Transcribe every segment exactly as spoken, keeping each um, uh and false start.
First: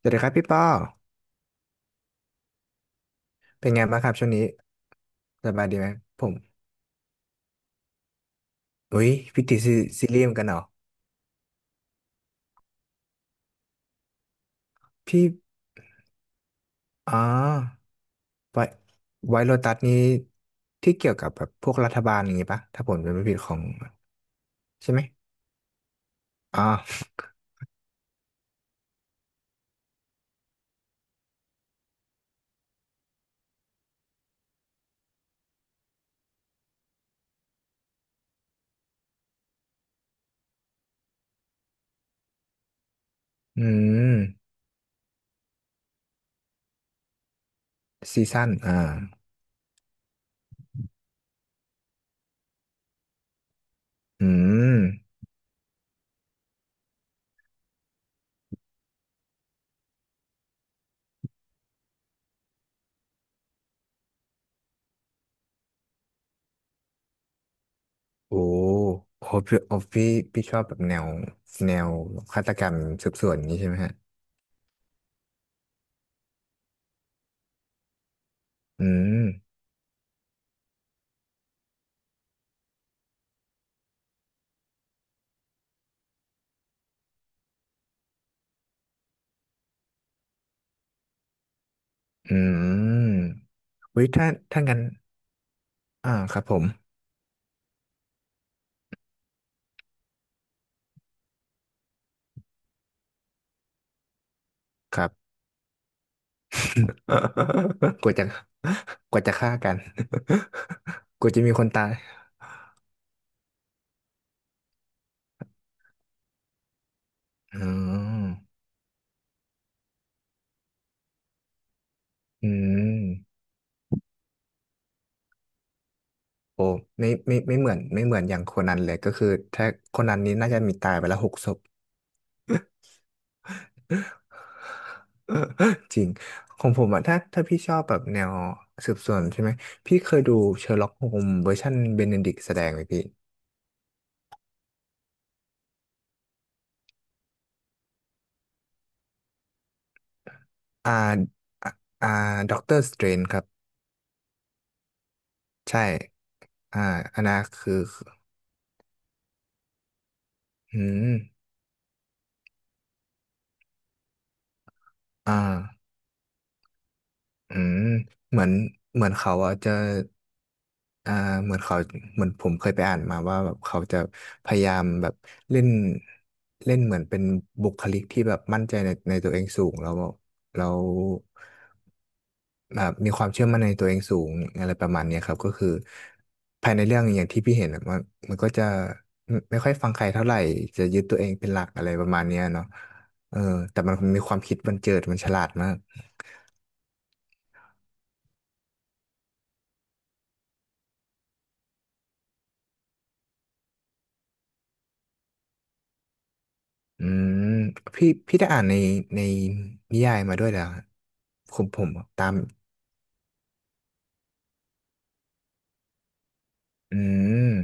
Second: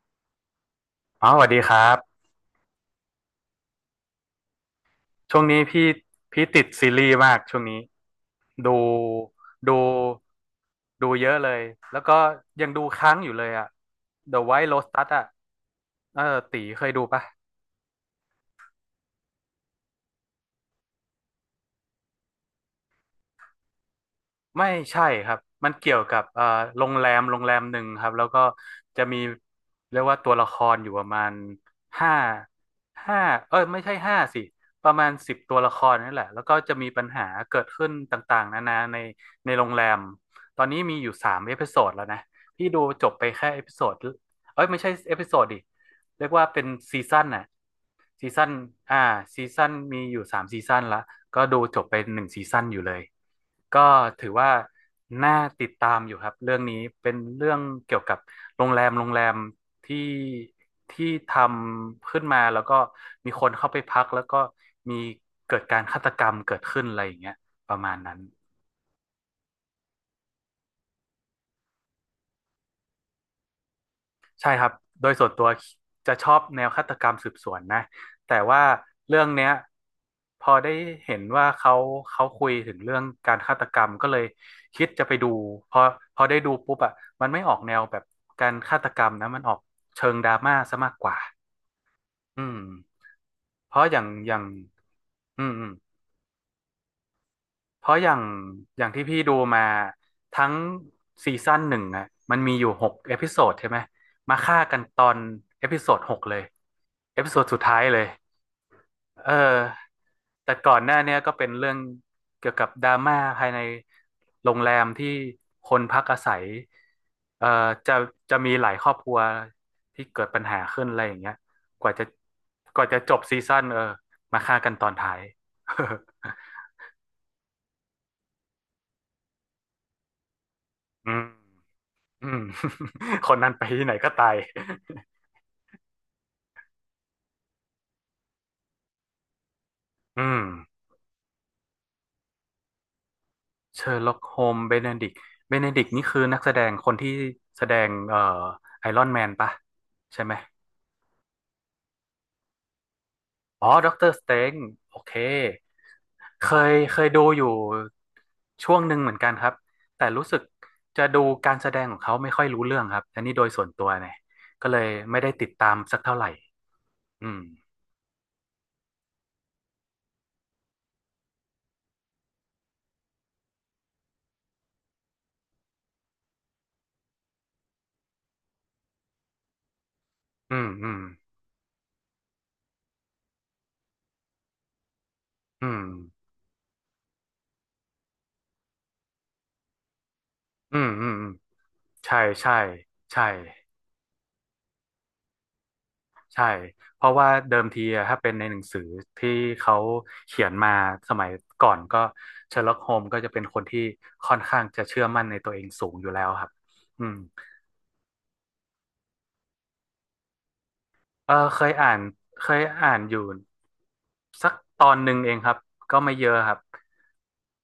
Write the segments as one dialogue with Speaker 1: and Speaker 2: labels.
Speaker 1: สวัสดีครับพี่ป้อ
Speaker 2: อ๋อสวัสดีครับ
Speaker 1: เป็นไงบ้างครับช่วงนี้
Speaker 2: ช่วง
Speaker 1: ส
Speaker 2: นี้
Speaker 1: บายดีไห
Speaker 2: พี่
Speaker 1: มผม
Speaker 2: พี่ติดซีรีส์มากช่วงนี้ ดู
Speaker 1: อุ้ยพี่ติดซี
Speaker 2: ดู
Speaker 1: ซีรีส์เหมือนกันเหรอ
Speaker 2: ดูเยอะเลย แล้วก็ยังดูค้างอยู่เลยอะ The White Lotus อะ
Speaker 1: พี่
Speaker 2: เออตีเคยดู
Speaker 1: อ๋อ
Speaker 2: ปะ
Speaker 1: ไวไวโรตัสนี้ที่เกี่ยวกับแบบพวกรัฐบาลอย่างงี้ปะถ้าผมจำไม่ผิดของ
Speaker 2: ไม่
Speaker 1: ใช่ไหม
Speaker 2: ใช่ครับ มันเกี่ยวกับเอ่อ
Speaker 1: อ๋อ
Speaker 2: โรงแรมโรงแรมหนึ่งครับแล้วก็จะมีเรียกว่าตัวละครอยู่ประมาณห้าห้าเอ้ยไม่ใช่ห้าสิประมาณสิบตัวละครนี่แหละแล้วก็จะมีปัญหาเกิดขึ้นต่างๆนานาในในโรงแรม ตอนนี้มีอยู่สามเอพิโซดแล้วนะพี่ดูจบไปแค่เอ
Speaker 1: อื
Speaker 2: พิโซด
Speaker 1: ม
Speaker 2: เอ้ยไม่ใช่เอพิโซดดิเรียกว่าเป็นซีซั่นน่ะ
Speaker 1: ซี
Speaker 2: ซี
Speaker 1: ซั่
Speaker 2: ซั่
Speaker 1: น
Speaker 2: น
Speaker 1: อ่า
Speaker 2: อ่าซีซั่นมีอยู่สามซีซั่นละก็ดูจบไปหนึ่งซีซั่นอยู่เลย ก็
Speaker 1: อื
Speaker 2: ถือว่า
Speaker 1: ม
Speaker 2: น่าติดตามอยู่ครับ เรื่องนี้เป็นเรื่องเกี่ยวกับโรงแรมโรงแรมที่ที่ทำขึ้นมาแล้วก็มีคนเข้าไปพักแล้วก็มีเกิดการฆาตกรรมเกิดขึ้นอะไรอย่างเงี้ยประมาณนั้น
Speaker 1: โอ้โหพี่โอ้พี่พี่ชอบแบบแนวแนวฆาตกรรมสืบสวนอย่างงี้ใช่ไหมฮะ
Speaker 2: ใช่ครับ โดยส่วนตัวจะชอบแนวฆาตกรรมสืบสวนนะแต่ว่า
Speaker 1: อืม
Speaker 2: เรื่องเนี้ยพอได้เห็นว่าเขาเขาคุยถึงเรื่องการฆาตกรรมก็เลยคิดจะไปดู พอพอได้ดูปุ๊บอ่ะมันไม่ออกแนวแบบการฆาตกรรมนะมันออกเชิงดราม่าซะมากกว่า
Speaker 1: อื
Speaker 2: อืม
Speaker 1: ม
Speaker 2: เพราะอย่า
Speaker 1: อุ้
Speaker 2: ง
Speaker 1: ยถ้า
Speaker 2: อย่าง
Speaker 1: ถ้างั้น
Speaker 2: อืมอืม
Speaker 1: อ่าครับผม
Speaker 2: เพราะอย่างอย่างที่พี่ดูมาทั้งซีซั่นหนึ่งอะมันมีอยู่หกเอพิโซดใช่ไหมมาฆ่ากัน
Speaker 1: ค
Speaker 2: ตอ
Speaker 1: รั
Speaker 2: น
Speaker 1: บ
Speaker 2: เอพิโซดหกเลยเอพิโซดสุดท้ายเลย
Speaker 1: กลัวจะกลัว
Speaker 2: เออ
Speaker 1: จะฆ่ากัน
Speaker 2: แต่ก่อนหน้าเนี้ ย
Speaker 1: กลั
Speaker 2: ก็
Speaker 1: วจะ
Speaker 2: เป็น
Speaker 1: มีค
Speaker 2: เรื่
Speaker 1: น
Speaker 2: อง
Speaker 1: ตาย
Speaker 2: เกี่ยวกับดราม่าภายในโรงแรมที่คนพักอาศัยเอ่อ
Speaker 1: อื
Speaker 2: จะ
Speaker 1: ม
Speaker 2: จะมีหลายครอบครัวที่เกิดปัญหาขึ้นอะไรอย่างเงี้ยกว่าจะ
Speaker 1: อื
Speaker 2: กว่า
Speaker 1: ม
Speaker 2: จะจบซีซั่นเออมาฆ่ากันตอนท้าย
Speaker 1: โอ้ไม่ไม่ไม่เหมือนไม่เหมือนอย่างโคนันเลยก็คือถ้าโคนันนี้น่าจะมีตายไป
Speaker 2: อื
Speaker 1: แล้ว
Speaker 2: ม
Speaker 1: หกศพ
Speaker 2: อืม คนนั้นไปที่ไหนก็ตาย
Speaker 1: จริงของผมอะถ้าถ้าพี่ชอบแบบแนวสืบสวนใช่ไหมพี่เค ย
Speaker 2: อื
Speaker 1: ดู
Speaker 2: ม
Speaker 1: เชอร์ล็อกโฮมเวอร์ชันเบเนดิกแสดงไหมพี่
Speaker 2: เชอร์ล็อกโฮมเบเนดิกเบเนดิกนี่คือนักแสดงคนที่แสดงเอ่อไอรอนแมนปะใช่ไหม
Speaker 1: อ่าอ่าอ่าด็อกเตอร์สเตรนครับ
Speaker 2: อ๋อด็อกเตอร์สเตนโอเค
Speaker 1: ใช่
Speaker 2: เคย
Speaker 1: อ่า
Speaker 2: เคย
Speaker 1: อัน
Speaker 2: ดู
Speaker 1: นั้น
Speaker 2: อยู่
Speaker 1: คือ
Speaker 2: ช่วงหนึ่งเหมือนกันครับแต่รู้สึก
Speaker 1: อื
Speaker 2: จะ
Speaker 1: ม
Speaker 2: ดูการแสดงของเขาไม่ค่อยรู้เรื่องครับอันนี้โดยส่วนตัวเนี่ยก็เลยไม่ได้
Speaker 1: อ่า
Speaker 2: ติดตามสักเท่าไหร่ อืม
Speaker 1: อืมเหมือนเหมือนเขาอะจะอ่าเหมือนเขาเหมือนผมเคยไปอ่านมาว่าแบบเขาจะพยายามแบบเล่นเล่นเหมือนเป็นบุคลิกที่แบบมั่นใจในในตัวเองสูงแล้ว
Speaker 2: อื
Speaker 1: แล้
Speaker 2: ม
Speaker 1: ว
Speaker 2: อืม
Speaker 1: แบบมีความเชื่อมั่นในตัวเองสูงอะไรประมาณเนี้ยครับก็
Speaker 2: อื
Speaker 1: คือ
Speaker 2: ม
Speaker 1: ภายในเรื่องอย่างที่พี่เห็นอะมันมันก็จะไม่ไม่ค่อยฟังใครเท่าไหร่
Speaker 2: อื
Speaker 1: จะ
Speaker 2: ม
Speaker 1: ยึด
Speaker 2: อืม
Speaker 1: ตัว
Speaker 2: อื
Speaker 1: เอ
Speaker 2: ม
Speaker 1: งเป็นหลักอะไรประ
Speaker 2: ใช่
Speaker 1: มาณเนี้ย
Speaker 2: ใช่
Speaker 1: เนาะ
Speaker 2: ใช่
Speaker 1: เออแต่มันมีความคิดบันเจิดมันฉลาดมาก
Speaker 2: ใช่ เพราะว่าเดิมทีอะถ้าเป็นในหนังสือที่เขาเขียนมาสมัยก่อนก็เชอร์ล็อกโฮมก็จะเป็นคนที่ค่อนข้างจะเชื่อมั่นในตัวเองสูงอยู่แล้วครับอื
Speaker 1: อื
Speaker 2: ม
Speaker 1: มพี่พี่ได้อ่านในในนิยายมาด้วยแล้ว
Speaker 2: เออ
Speaker 1: ผ
Speaker 2: เค
Speaker 1: ม
Speaker 2: ย
Speaker 1: ผม
Speaker 2: อ่าน
Speaker 1: ตาม
Speaker 2: เคยอ่านอยู่สักตอนหนึ่งเองครับก็ไม่เยอะครับ
Speaker 1: อืม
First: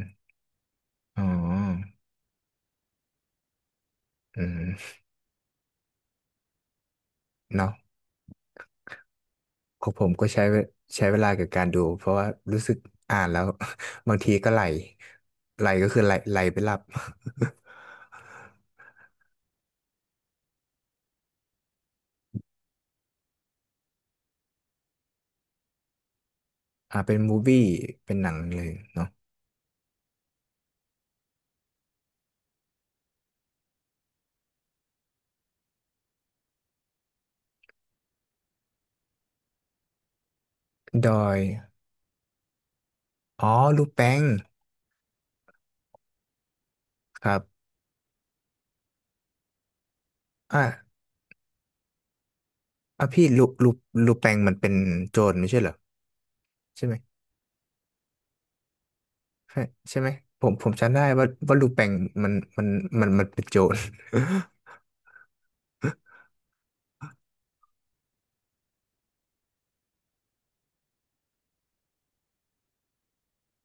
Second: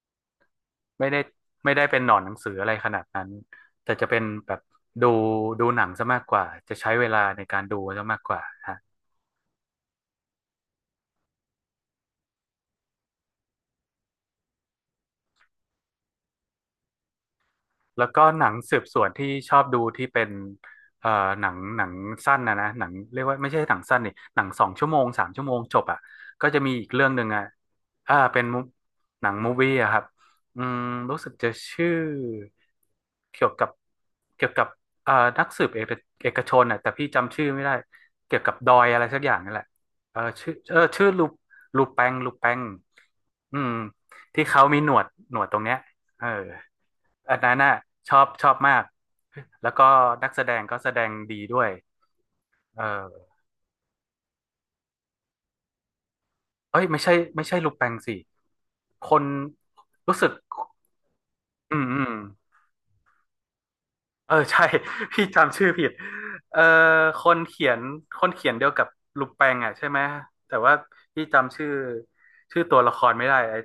Speaker 2: ไม่ได้
Speaker 1: อ๋
Speaker 2: ไม่ได้
Speaker 1: อ
Speaker 2: เป็นหนอนหนังสืออะไรขนาดนั้นแต่จะเป็น
Speaker 1: อื
Speaker 2: แบบ
Speaker 1: ม
Speaker 2: ดูดูหนังซะมากกว่าจะใช้เวลาในการ
Speaker 1: เนาะ
Speaker 2: ดูซะมากกว่าฮะ
Speaker 1: ของผมก็ใช้เวใช้เวลากับการดูเพราะว่ารู้สึกอ่านแล้ว บางทีก็ไหลไหลก็คือไหลไหลไปหลับ
Speaker 2: แล้วก็หนังสืบสวนที่ชอบดูที่เป็นเอ่อหนังหนังสั้นนะนะหนังเรียกว่าไม่ใช่หนังสั้นนี่หนังสองชั่วโมงสามชั่วโมงจบอ่ะก็จะมีอีก
Speaker 1: อ่า
Speaker 2: เรื่อง
Speaker 1: เป็
Speaker 2: ห
Speaker 1: น
Speaker 2: นึ่ง
Speaker 1: มูฟ
Speaker 2: อ่ะ
Speaker 1: วี่เป็
Speaker 2: อ่า
Speaker 1: นหนัง
Speaker 2: เป็น mo-
Speaker 1: เลยเนาะ
Speaker 2: หนังมูวี่อะครับอืมรู้สึกจะชื่อเกี่ยวกับเกี่ยวกับเอ่อนักสืบเอกเอกชนอ่ะแต่พี่จำชื่อไม่ได้เกี่ยวกับดอยอะไรสักอย่างนั่นแหละเออชื่อเออชื่
Speaker 1: ด
Speaker 2: อ
Speaker 1: อ
Speaker 2: ลู
Speaker 1: ย
Speaker 2: ลูแปงลูแปง
Speaker 1: อ๋อ
Speaker 2: อืม
Speaker 1: ลูแปง
Speaker 2: ที่เขามีหนวดหนวดตรงเนี้ยเออ
Speaker 1: ครั
Speaker 2: อันนั้น
Speaker 1: บ
Speaker 2: น่ะชอบชอบมากแล้วก็นักแสด
Speaker 1: อ่ะ
Speaker 2: งก็แสดงดีด้วย
Speaker 1: อ่ะ
Speaker 2: เออ
Speaker 1: พี่ลูลูลูแปงมันเป็นโจรไม่ใช่เหรอ
Speaker 2: เอ้ย
Speaker 1: ใช่ไหม
Speaker 2: ไม่ใช่ไม่ใช่ลูแปงสิคน
Speaker 1: ใช่ใช่ไหม
Speaker 2: รู้สึก
Speaker 1: ผมผมจำได้ว่าว่าลู
Speaker 2: อื
Speaker 1: แป
Speaker 2: ม
Speaker 1: ง
Speaker 2: อืม
Speaker 1: มันมันมันมันเป็นโจร
Speaker 2: เออใช่ พี่จำชื่อผิดเออคนเขียนคนเขียนเดียวกับลุงแปงอ่ะใช่ไหมแต่ว่าพี่จำชื่อชื่อตัวละครไม่ได้ไอ้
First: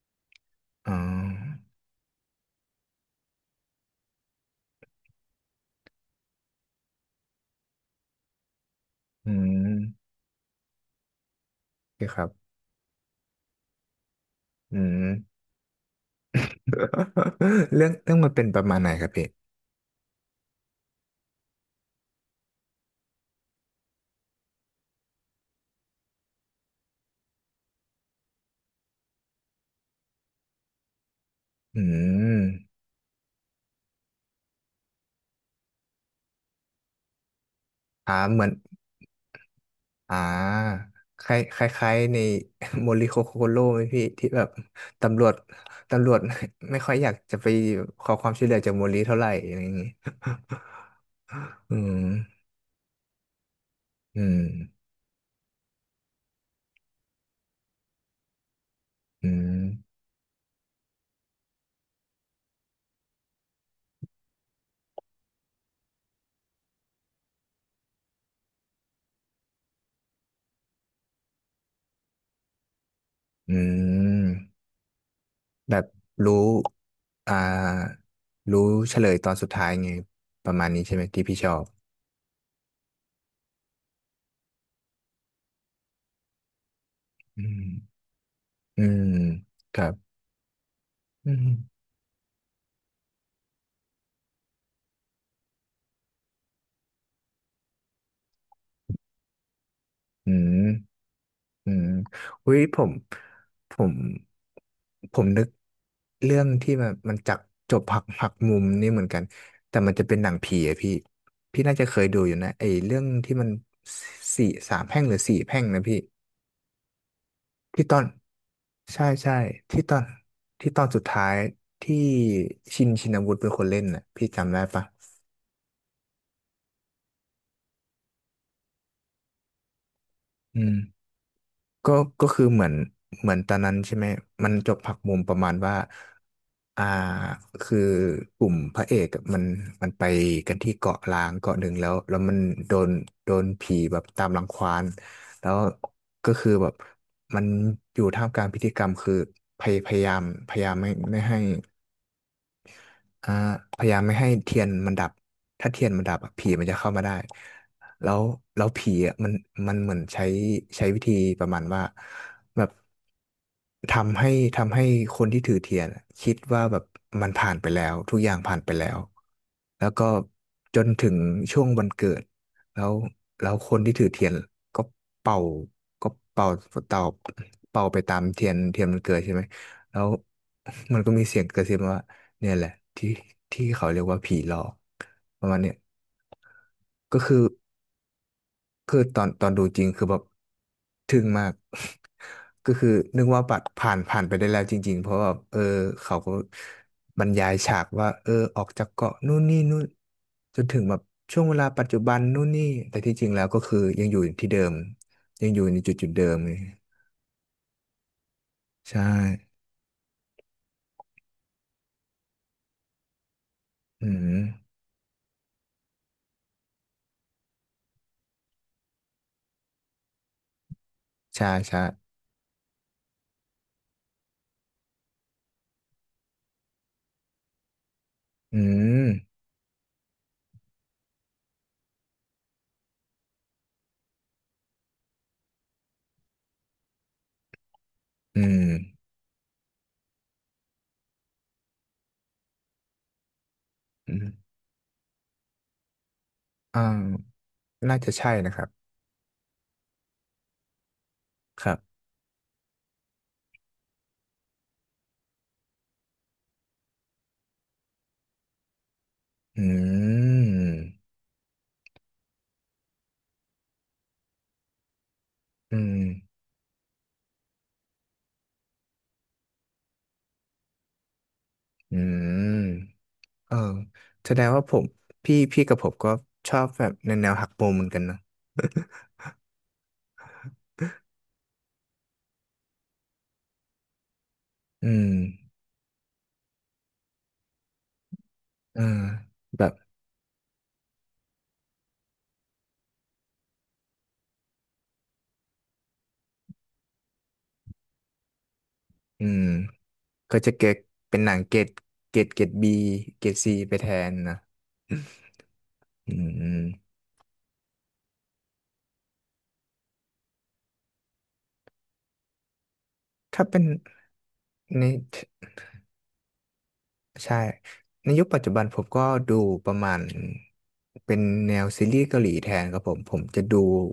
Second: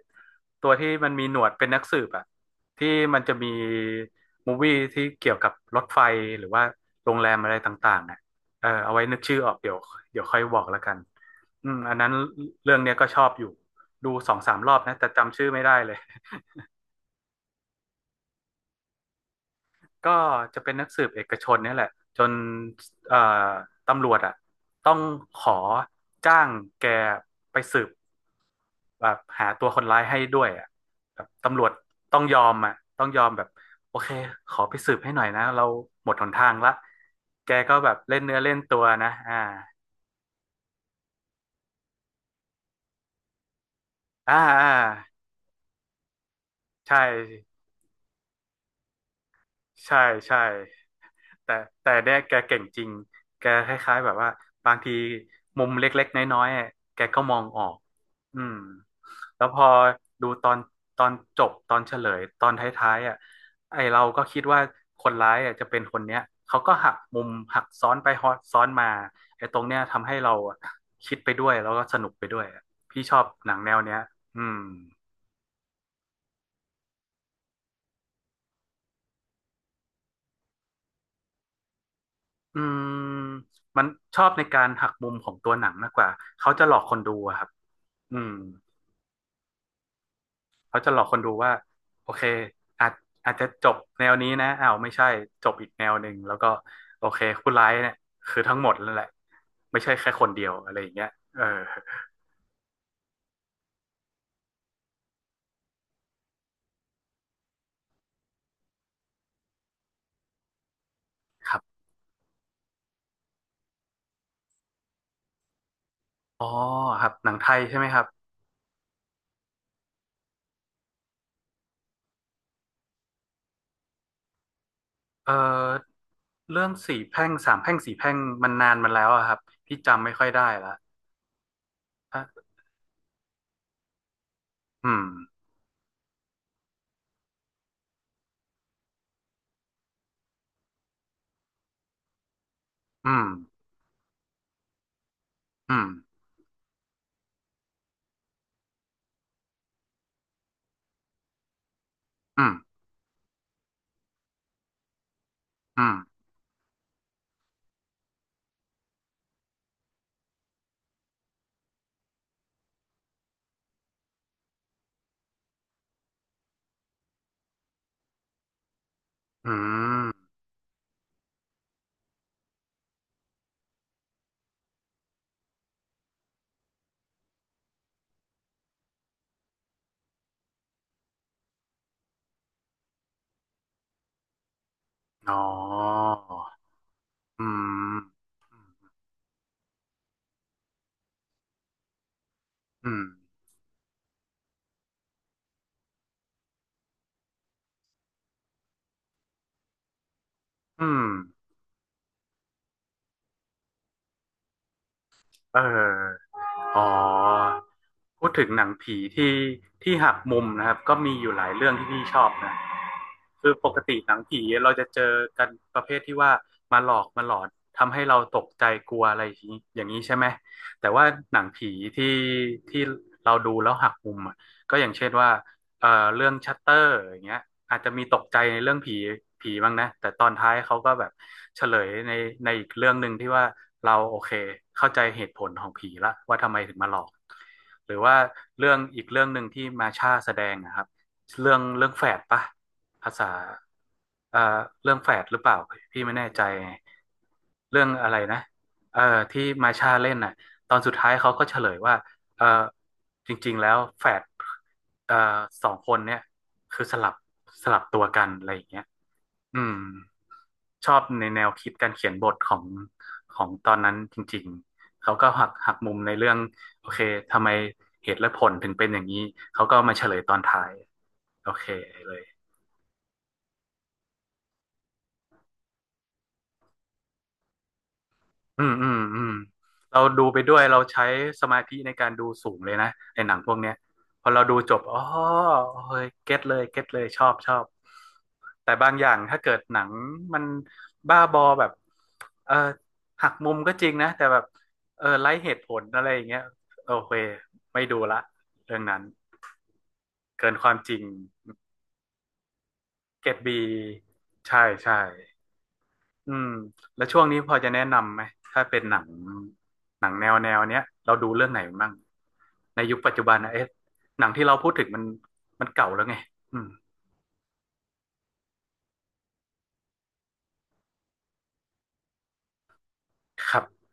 Speaker 2: ตัว ที่
Speaker 1: อ๋อ
Speaker 2: มันมีหนวดเป็นนักสืบอ่ะที่มันจะมีมูวี่ที่เกี่ยวกับรถไฟหรือว่าโรงแรมอะไรต่างๆอ่ะเออเอาไว้นึก
Speaker 1: อื
Speaker 2: ชื่อออกเดี๋ยว
Speaker 1: ม
Speaker 2: เดี๋ยวค่อยบอกแล้วกันอืม
Speaker 1: โอ
Speaker 2: อัน
Speaker 1: เค
Speaker 2: นั้น
Speaker 1: ครับ
Speaker 2: เรื่องเนี้ยก็ชอบอยู่ดูสองสามรอ
Speaker 1: อื
Speaker 2: บนะ
Speaker 1: ม
Speaker 2: แต่จำชื่อไม่ได้เลย
Speaker 1: เรื่องเรื่องมันเป็นประมาณไหนครับพี่
Speaker 2: ก็จะเป็นนักสืบเอกชนเนี่ยแหละจนเอ่อตำรวจอ่ะต้องขอจ้างแกไปสืบแบบหาตัวคนร้ายให้ด้วยอ่ะแบบตำรวจ
Speaker 1: อื
Speaker 2: ต้องยอ
Speaker 1: ม
Speaker 2: มอ่ะต้องยอมแบบโอเคขอไปสืบให้หน่อยนะเราหมดหนทางละแกก็แบบ
Speaker 1: อ่า
Speaker 2: เล่นเนื้อ
Speaker 1: เหมือ
Speaker 2: เล่
Speaker 1: น
Speaker 2: นตัวนะอ่า
Speaker 1: อ่าคล้ายคล้ายคล้ายใน โมริโคโคโร่ไหมพี่ที่
Speaker 2: อ่า
Speaker 1: แบบ
Speaker 2: อ่า
Speaker 1: ตำรวจตำรวจ ไม่ค่อ
Speaker 2: ใช่
Speaker 1: ยอยากจะไปขอความช่วยเหลือจากโมริเท่าไหร่อะไรอย่างงี้
Speaker 2: ใช่ใช่ แต่
Speaker 1: อื
Speaker 2: แต่เนี่ยแก
Speaker 1: ม
Speaker 2: เก่งจริงแกคล้ายๆแบบ
Speaker 1: อื
Speaker 2: ว่า
Speaker 1: ม
Speaker 2: บางทีมุมเล็กๆน้อยๆอะแกก็มองออกอืม
Speaker 1: อื
Speaker 2: แล้วพ
Speaker 1: ม
Speaker 2: อดูตอนตอนจบตอนเฉลยตอนท้ายๆอ่ะไอเราก็คิดว่าคนร้ายอ่ะจะเป็นคนเนี้ยเขาก็หักมุมหักซ้อนไปฮอซ้อนมาไอตรงเนี้ยทำให้เราอะคิดไปด้วยแล้วก็สนุกไปด้วยอะพี่ชอบหนัง
Speaker 1: อื
Speaker 2: แนวเนี้ย
Speaker 1: ม
Speaker 2: อืม
Speaker 1: แบบรู้ อ่า รู้เฉลยตอนสุดท้ายไงประมาณนี้ใช่ไหมที่พี่ชอบ
Speaker 2: อืมมันชอบในการหักมุมของตัวหนังมากกว่าเขาจะหลอกคนดูอะค
Speaker 1: อื
Speaker 2: รับ
Speaker 1: ม
Speaker 2: อืม
Speaker 1: อืมครับ
Speaker 2: เขาจะหลอกคนดู
Speaker 1: อืม
Speaker 2: ว่าโอเคอาจอาจจะจบแนวนี้นะอ้าวไม่ใช่จบอีกแนวหนึ่งแล้วก็โอเคผู้ร้ายเนี่ยคือทั้งหมดนั่นแหละไม่ใช่แค่คน
Speaker 1: อื
Speaker 2: เดียว
Speaker 1: ม
Speaker 2: อะไรอย่างเงี้ยเออ
Speaker 1: อืมอุ้ยผม ผม ผมนึกเรื่องที่มันมันจักจบหักหักมุมนี่เหมือนกัน แต่มันจะเป็นหนังผีอะพี่
Speaker 2: ครั
Speaker 1: พี่น่า
Speaker 2: บ
Speaker 1: จะเคยดูอยู่นะไอ้เรื่องที่มันสี่สามแพร่งหรือสี่แพร่งนะพี่
Speaker 2: อ๋อครับหนังไทยใช่ไห
Speaker 1: ที่
Speaker 2: ม
Speaker 1: ต
Speaker 2: ค
Speaker 1: อ
Speaker 2: รับ
Speaker 1: นใช่ใช่ที่ตอนที่ตอนสุดท้ายที่ชินชินวุฒิเป็นคนเล่นน่ะพี่จำได้ปะ
Speaker 2: เออเรื่องสี่แพร่งสามแพร่งสี่แพร่งมันนานมันแล้วอะครับพี่จำไม่ค่อยได้
Speaker 1: อื
Speaker 2: ละ
Speaker 1: มก็
Speaker 2: อ่ะ
Speaker 1: ก็คือเหมือนเหมือนตอนนั้นใช่ไหมมันจบ
Speaker 2: อื
Speaker 1: ผัก
Speaker 2: ม
Speaker 1: มุมประมาณว่าอ่าคือกลุ่มพระเอกอะมันมันไปกันที่เกาะล้างเกาะหนึ่งแล้วแล้วมันโดน
Speaker 2: อืม
Speaker 1: โดนผีแบบตามรังควานแล้ว
Speaker 2: อืม
Speaker 1: ก็คือแบบมันอยู่ท่ามกลางพิธีกรรมคือพยพยายามพยายามไม่ไม่ให้
Speaker 2: อืม
Speaker 1: อ่าพยายามไม่ให้เทียนมันดับถ้า
Speaker 2: อื
Speaker 1: เทียนมันดับ
Speaker 2: ม
Speaker 1: อะผีมันจะเข้ามาได้แล้วแล้วผีอะมันมันเหมือนใช้ใช้วิธีประมาณว่าแบบทำให้ทำให้คนที่ถือเทียนอะคิดว่าแบบมันผ่านไปแล้วทุกอย่างผ่านไปแล้ว
Speaker 2: อื
Speaker 1: แล้วก็
Speaker 2: ม
Speaker 1: จนถึงช่วงวันเกิดแล้วแล้วคนที่ถือเทียนก็เป่าก็เป่าเป่าเป่าไปตามเทียนเทียนมันเกิดใช่ไหม แล้ว มันก็มีเสียงกระซิบมาว่าเนี่ยแหละที่ที่เขาเรียกว่าผีหลอก
Speaker 2: อ๋อ
Speaker 1: ประมาณเนี้ยก็คือ
Speaker 2: อืม
Speaker 1: คือตอนตอนดูจริงคือแบบทึ่งมาก ก็
Speaker 2: อื
Speaker 1: คือ
Speaker 2: ม
Speaker 1: นึกว่าปัดผ่านผ่านไปได้แล้วจริงๆเพราะว่าเออเขาก็บรรยายฉากว่าเออออกจากเกาะนู่นนี่นู่นจนถึ
Speaker 2: อื
Speaker 1: งแบบ
Speaker 2: ม
Speaker 1: ช่วงเวลาปัจจุบันนู่นนี่แต่ที่จริงแล้วก็คือยังอยู่ที่เดิมยัง
Speaker 2: เอ
Speaker 1: อ
Speaker 2: อ
Speaker 1: ยู่ในจุดจุดเดิมเลย
Speaker 2: อ๋อพูดถึงหนังผี
Speaker 1: ใช่
Speaker 2: ที่ที่หักมุมนะครับก็มีอยู่หลายเรื่องที่พี่ชอบนะ คือปกติ
Speaker 1: อื
Speaker 2: หนัง
Speaker 1: ม
Speaker 2: ผีเราจะเจอกันประเภทที่ว่ามาหลอกมาหลอนทำให้เราตกใจกลัวอะไรอย่างนี้อย่างนี้ใช่ไหมแต่ว่าหนัง
Speaker 1: ใช่
Speaker 2: ผี
Speaker 1: ใช่
Speaker 2: ที่ที่เราดูแล้วหักมุมอะก็อย่างเช่นว่าเอ่อเรื่องชัตเตอร์อย่างเงี้ยอาจจะมีตกใจใน
Speaker 1: อื
Speaker 2: เรื่องผี
Speaker 1: ม
Speaker 2: ผีบ้างนะแต่ตอนท้ายเขาก็แบบเฉลยในในอีกเรื่องหนึ่งที่ว่าเราโอเคเข้าใจเหตุผลของผีละว่าทำไมถึงมาหลอกหรือว่า
Speaker 1: อืม
Speaker 2: เรื่องอีกเรื่องหนึ่งที่มาช่าแสดงนะครับเรื่องเรื่องแฝดปะ ภาษา
Speaker 1: อืม
Speaker 2: เอ่อเรื่องแฝดหรือเปล่าพี่ไม่แน่ใจ
Speaker 1: อ่า
Speaker 2: เรื่อง
Speaker 1: น่า
Speaker 2: อะ
Speaker 1: จะ
Speaker 2: ไร
Speaker 1: ใช่
Speaker 2: นะ
Speaker 1: นะครับ
Speaker 2: เอ่อที่มาชาเล่นน่ะตอนสุดท้ายเขาก็เฉ
Speaker 1: ค
Speaker 2: ล
Speaker 1: รั
Speaker 2: ยว่า
Speaker 1: บ
Speaker 2: เอ่อจริงๆแล้วแฝดเอ่อสองคนเนี่ยคือสลับสลับตัวกันอะไรอย่างเงี้ยอื
Speaker 1: อื
Speaker 2: มชอบ
Speaker 1: ม
Speaker 2: ในแนวคิดการเขียนบทของของตอนนั้นจริงๆเขาก็หักหัก
Speaker 1: อื
Speaker 2: มุม
Speaker 1: ม
Speaker 2: ในเรื่องโอเคทำไมเหตุและผลถึงเป็นอย่างนี้เขาก็มาเฉลยตอนท้ายโอเค
Speaker 1: อื
Speaker 2: เลย
Speaker 1: มเออแสดงว่าผมพี่พี่กับผมก็ชอบแบบแนวแนวหักมุมเหมือนกันเนอะ
Speaker 2: อืมอืมอืมเราดูไปด้วยเราใช้สมาธิในการดูสูงเลยนะในหนังพวกเนี้ยพอเราดูจบ
Speaker 1: อื
Speaker 2: อ๋อ
Speaker 1: ม
Speaker 2: เฮ้ยเก็ตเลยเก็ตเลยชอบชอบแต่
Speaker 1: เออ
Speaker 2: บางอย่างถ้าเกิด
Speaker 1: แบบ
Speaker 2: หนังมันบ้าบอแบบเออหักมุมก็จริงนะแต่แบบเออไร้เหตุผลอะไรอย่างเงี้ยโอเคไม่ดูละเรื่องนั้น
Speaker 1: อืมก็
Speaker 2: เกิ
Speaker 1: จะ
Speaker 2: น
Speaker 1: เก
Speaker 2: ความ
Speaker 1: ต
Speaker 2: จริง
Speaker 1: เป็นหนังเกรดเกรดเกรดบีเก
Speaker 2: เก
Speaker 1: ร
Speaker 2: ร
Speaker 1: ด
Speaker 2: ด
Speaker 1: ซี
Speaker 2: บี
Speaker 1: ไปแทนนะ
Speaker 2: ใช่ใช่
Speaker 1: อื
Speaker 2: อืม
Speaker 1: ม
Speaker 2: แล้วช่วงนี้พอจะแนะนำไหมถ้าเป็นหนังหนังแนวแนวเนี้ยเราดูเรื่องไหนมั่งในยุคปัจจุบัน
Speaker 1: ถ้า
Speaker 2: นะ
Speaker 1: เป็น
Speaker 2: เอ๊ะหนังที่เราพูดถึ
Speaker 1: ใน
Speaker 2: งมันมันเก่าแล้วไงอืม
Speaker 1: ใช่ ในยุคปัจจุบันผมก็ดูประมาณเป็นแนวซีรีส์เกาหลีแทนครับผม ผมจะ
Speaker 2: ครั
Speaker 1: ดู
Speaker 2: บ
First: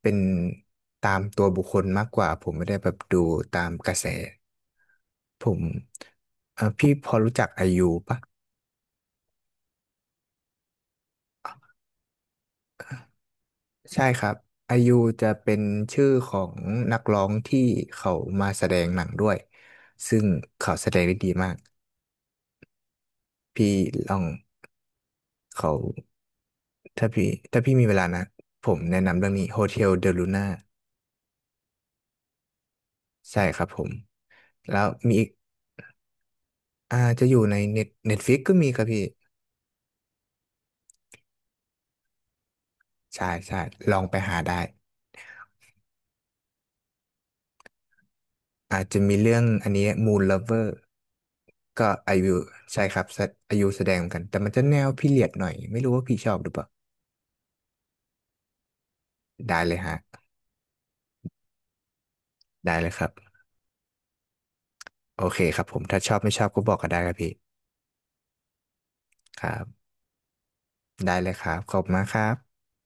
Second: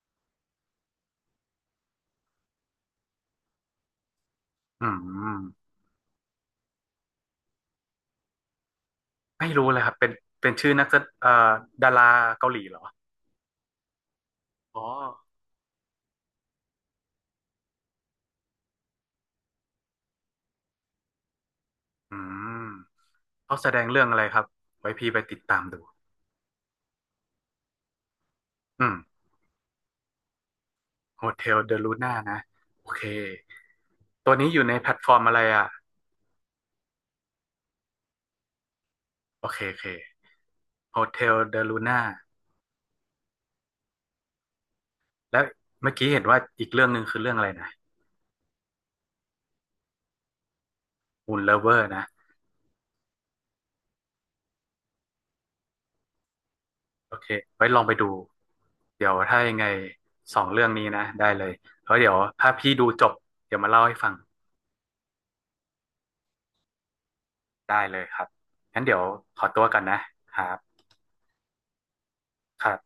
Speaker 1: เป็นตามตัวบุคคลมากกว่า ผมไม่ได้แบบดูตามกระแส
Speaker 2: อืม
Speaker 1: ผมเอ่อพี่พอรู้จักไอยูปะ
Speaker 2: ไม่รู้เลยครับเป็นเป็นชื่อนักแสเอ่อดาราเกาหลีเหรอ
Speaker 1: ใช่ครับไอ
Speaker 2: อ๋อ
Speaker 1: ยูจะเป็นชื่อของนักร้องที่เขามาแสดงหนังด้วยซึ่งเขาแสดงได้ดีมาก
Speaker 2: อืมเขาแส
Speaker 1: พี่
Speaker 2: ดงเรื่อง
Speaker 1: ล
Speaker 2: อะ
Speaker 1: อ
Speaker 2: ไร
Speaker 1: ง
Speaker 2: ครับไว้พี่ไปติดตาม
Speaker 1: เขา
Speaker 2: ดู
Speaker 1: ถ้าพี่ถ้าพี่มีเวลานะผม
Speaker 2: อืม
Speaker 1: แนะนำเรื่องนี้ โฮเทล เดอ ลูน่า
Speaker 2: โฮเทลเดลูน่านะโอเค
Speaker 1: ใช่ครับผม
Speaker 2: ตัวนี้อยู่ใน
Speaker 1: แล้
Speaker 2: แพ
Speaker 1: ว
Speaker 2: ลตฟ
Speaker 1: มี
Speaker 2: อร์ม
Speaker 1: อีก
Speaker 2: อะไรอ่ะ
Speaker 1: อ่าจะอยู่ในเน็ตเน็ตฟิกก็มีครับพี่
Speaker 2: โอเคโอเคโฮเทลเดลูน่า
Speaker 1: ใช่ใช่ลองไปหาได้
Speaker 2: แล้วเมื่อกี้เห็นว่าอีกเรื่องหนึ่งคือเรื่องอะไรนะ
Speaker 1: อาจจะมีเรื่องอันนี้ มูน เลิฟเวอร์
Speaker 2: Moon
Speaker 1: ก็
Speaker 2: Lover นะ
Speaker 1: ไอายุใช่ครับแสอายุแสดงเหมือนกันแต่มันจะแนวพีเรียดหน่อยไม่รู้ว่าพี่ชอบหรือเปล่า
Speaker 2: โอเคไว้ลองไปดูเดี๋ยวถ้ายัง
Speaker 1: ได้
Speaker 2: ไง
Speaker 1: เลยฮะ
Speaker 2: สองเรื่องนี้นะได้เลยแล้วเดี๋ยวถ้าพี่
Speaker 1: ได้
Speaker 2: ดู
Speaker 1: เลยค
Speaker 2: จ
Speaker 1: รับ
Speaker 2: บเดี๋ยวมาเล่าให้ฟัง
Speaker 1: โอเคครับผมถ้าชอบไม่ชอบก็บอกก็ได้ครับพี่
Speaker 2: ได้เลยครับงั้นเดี๋ยวข
Speaker 1: ค
Speaker 2: อ
Speaker 1: รั
Speaker 2: ตัวก่อน
Speaker 1: บ
Speaker 2: นะครับ
Speaker 1: ได้เลยครับขอบคุณมากครับ
Speaker 2: ครับ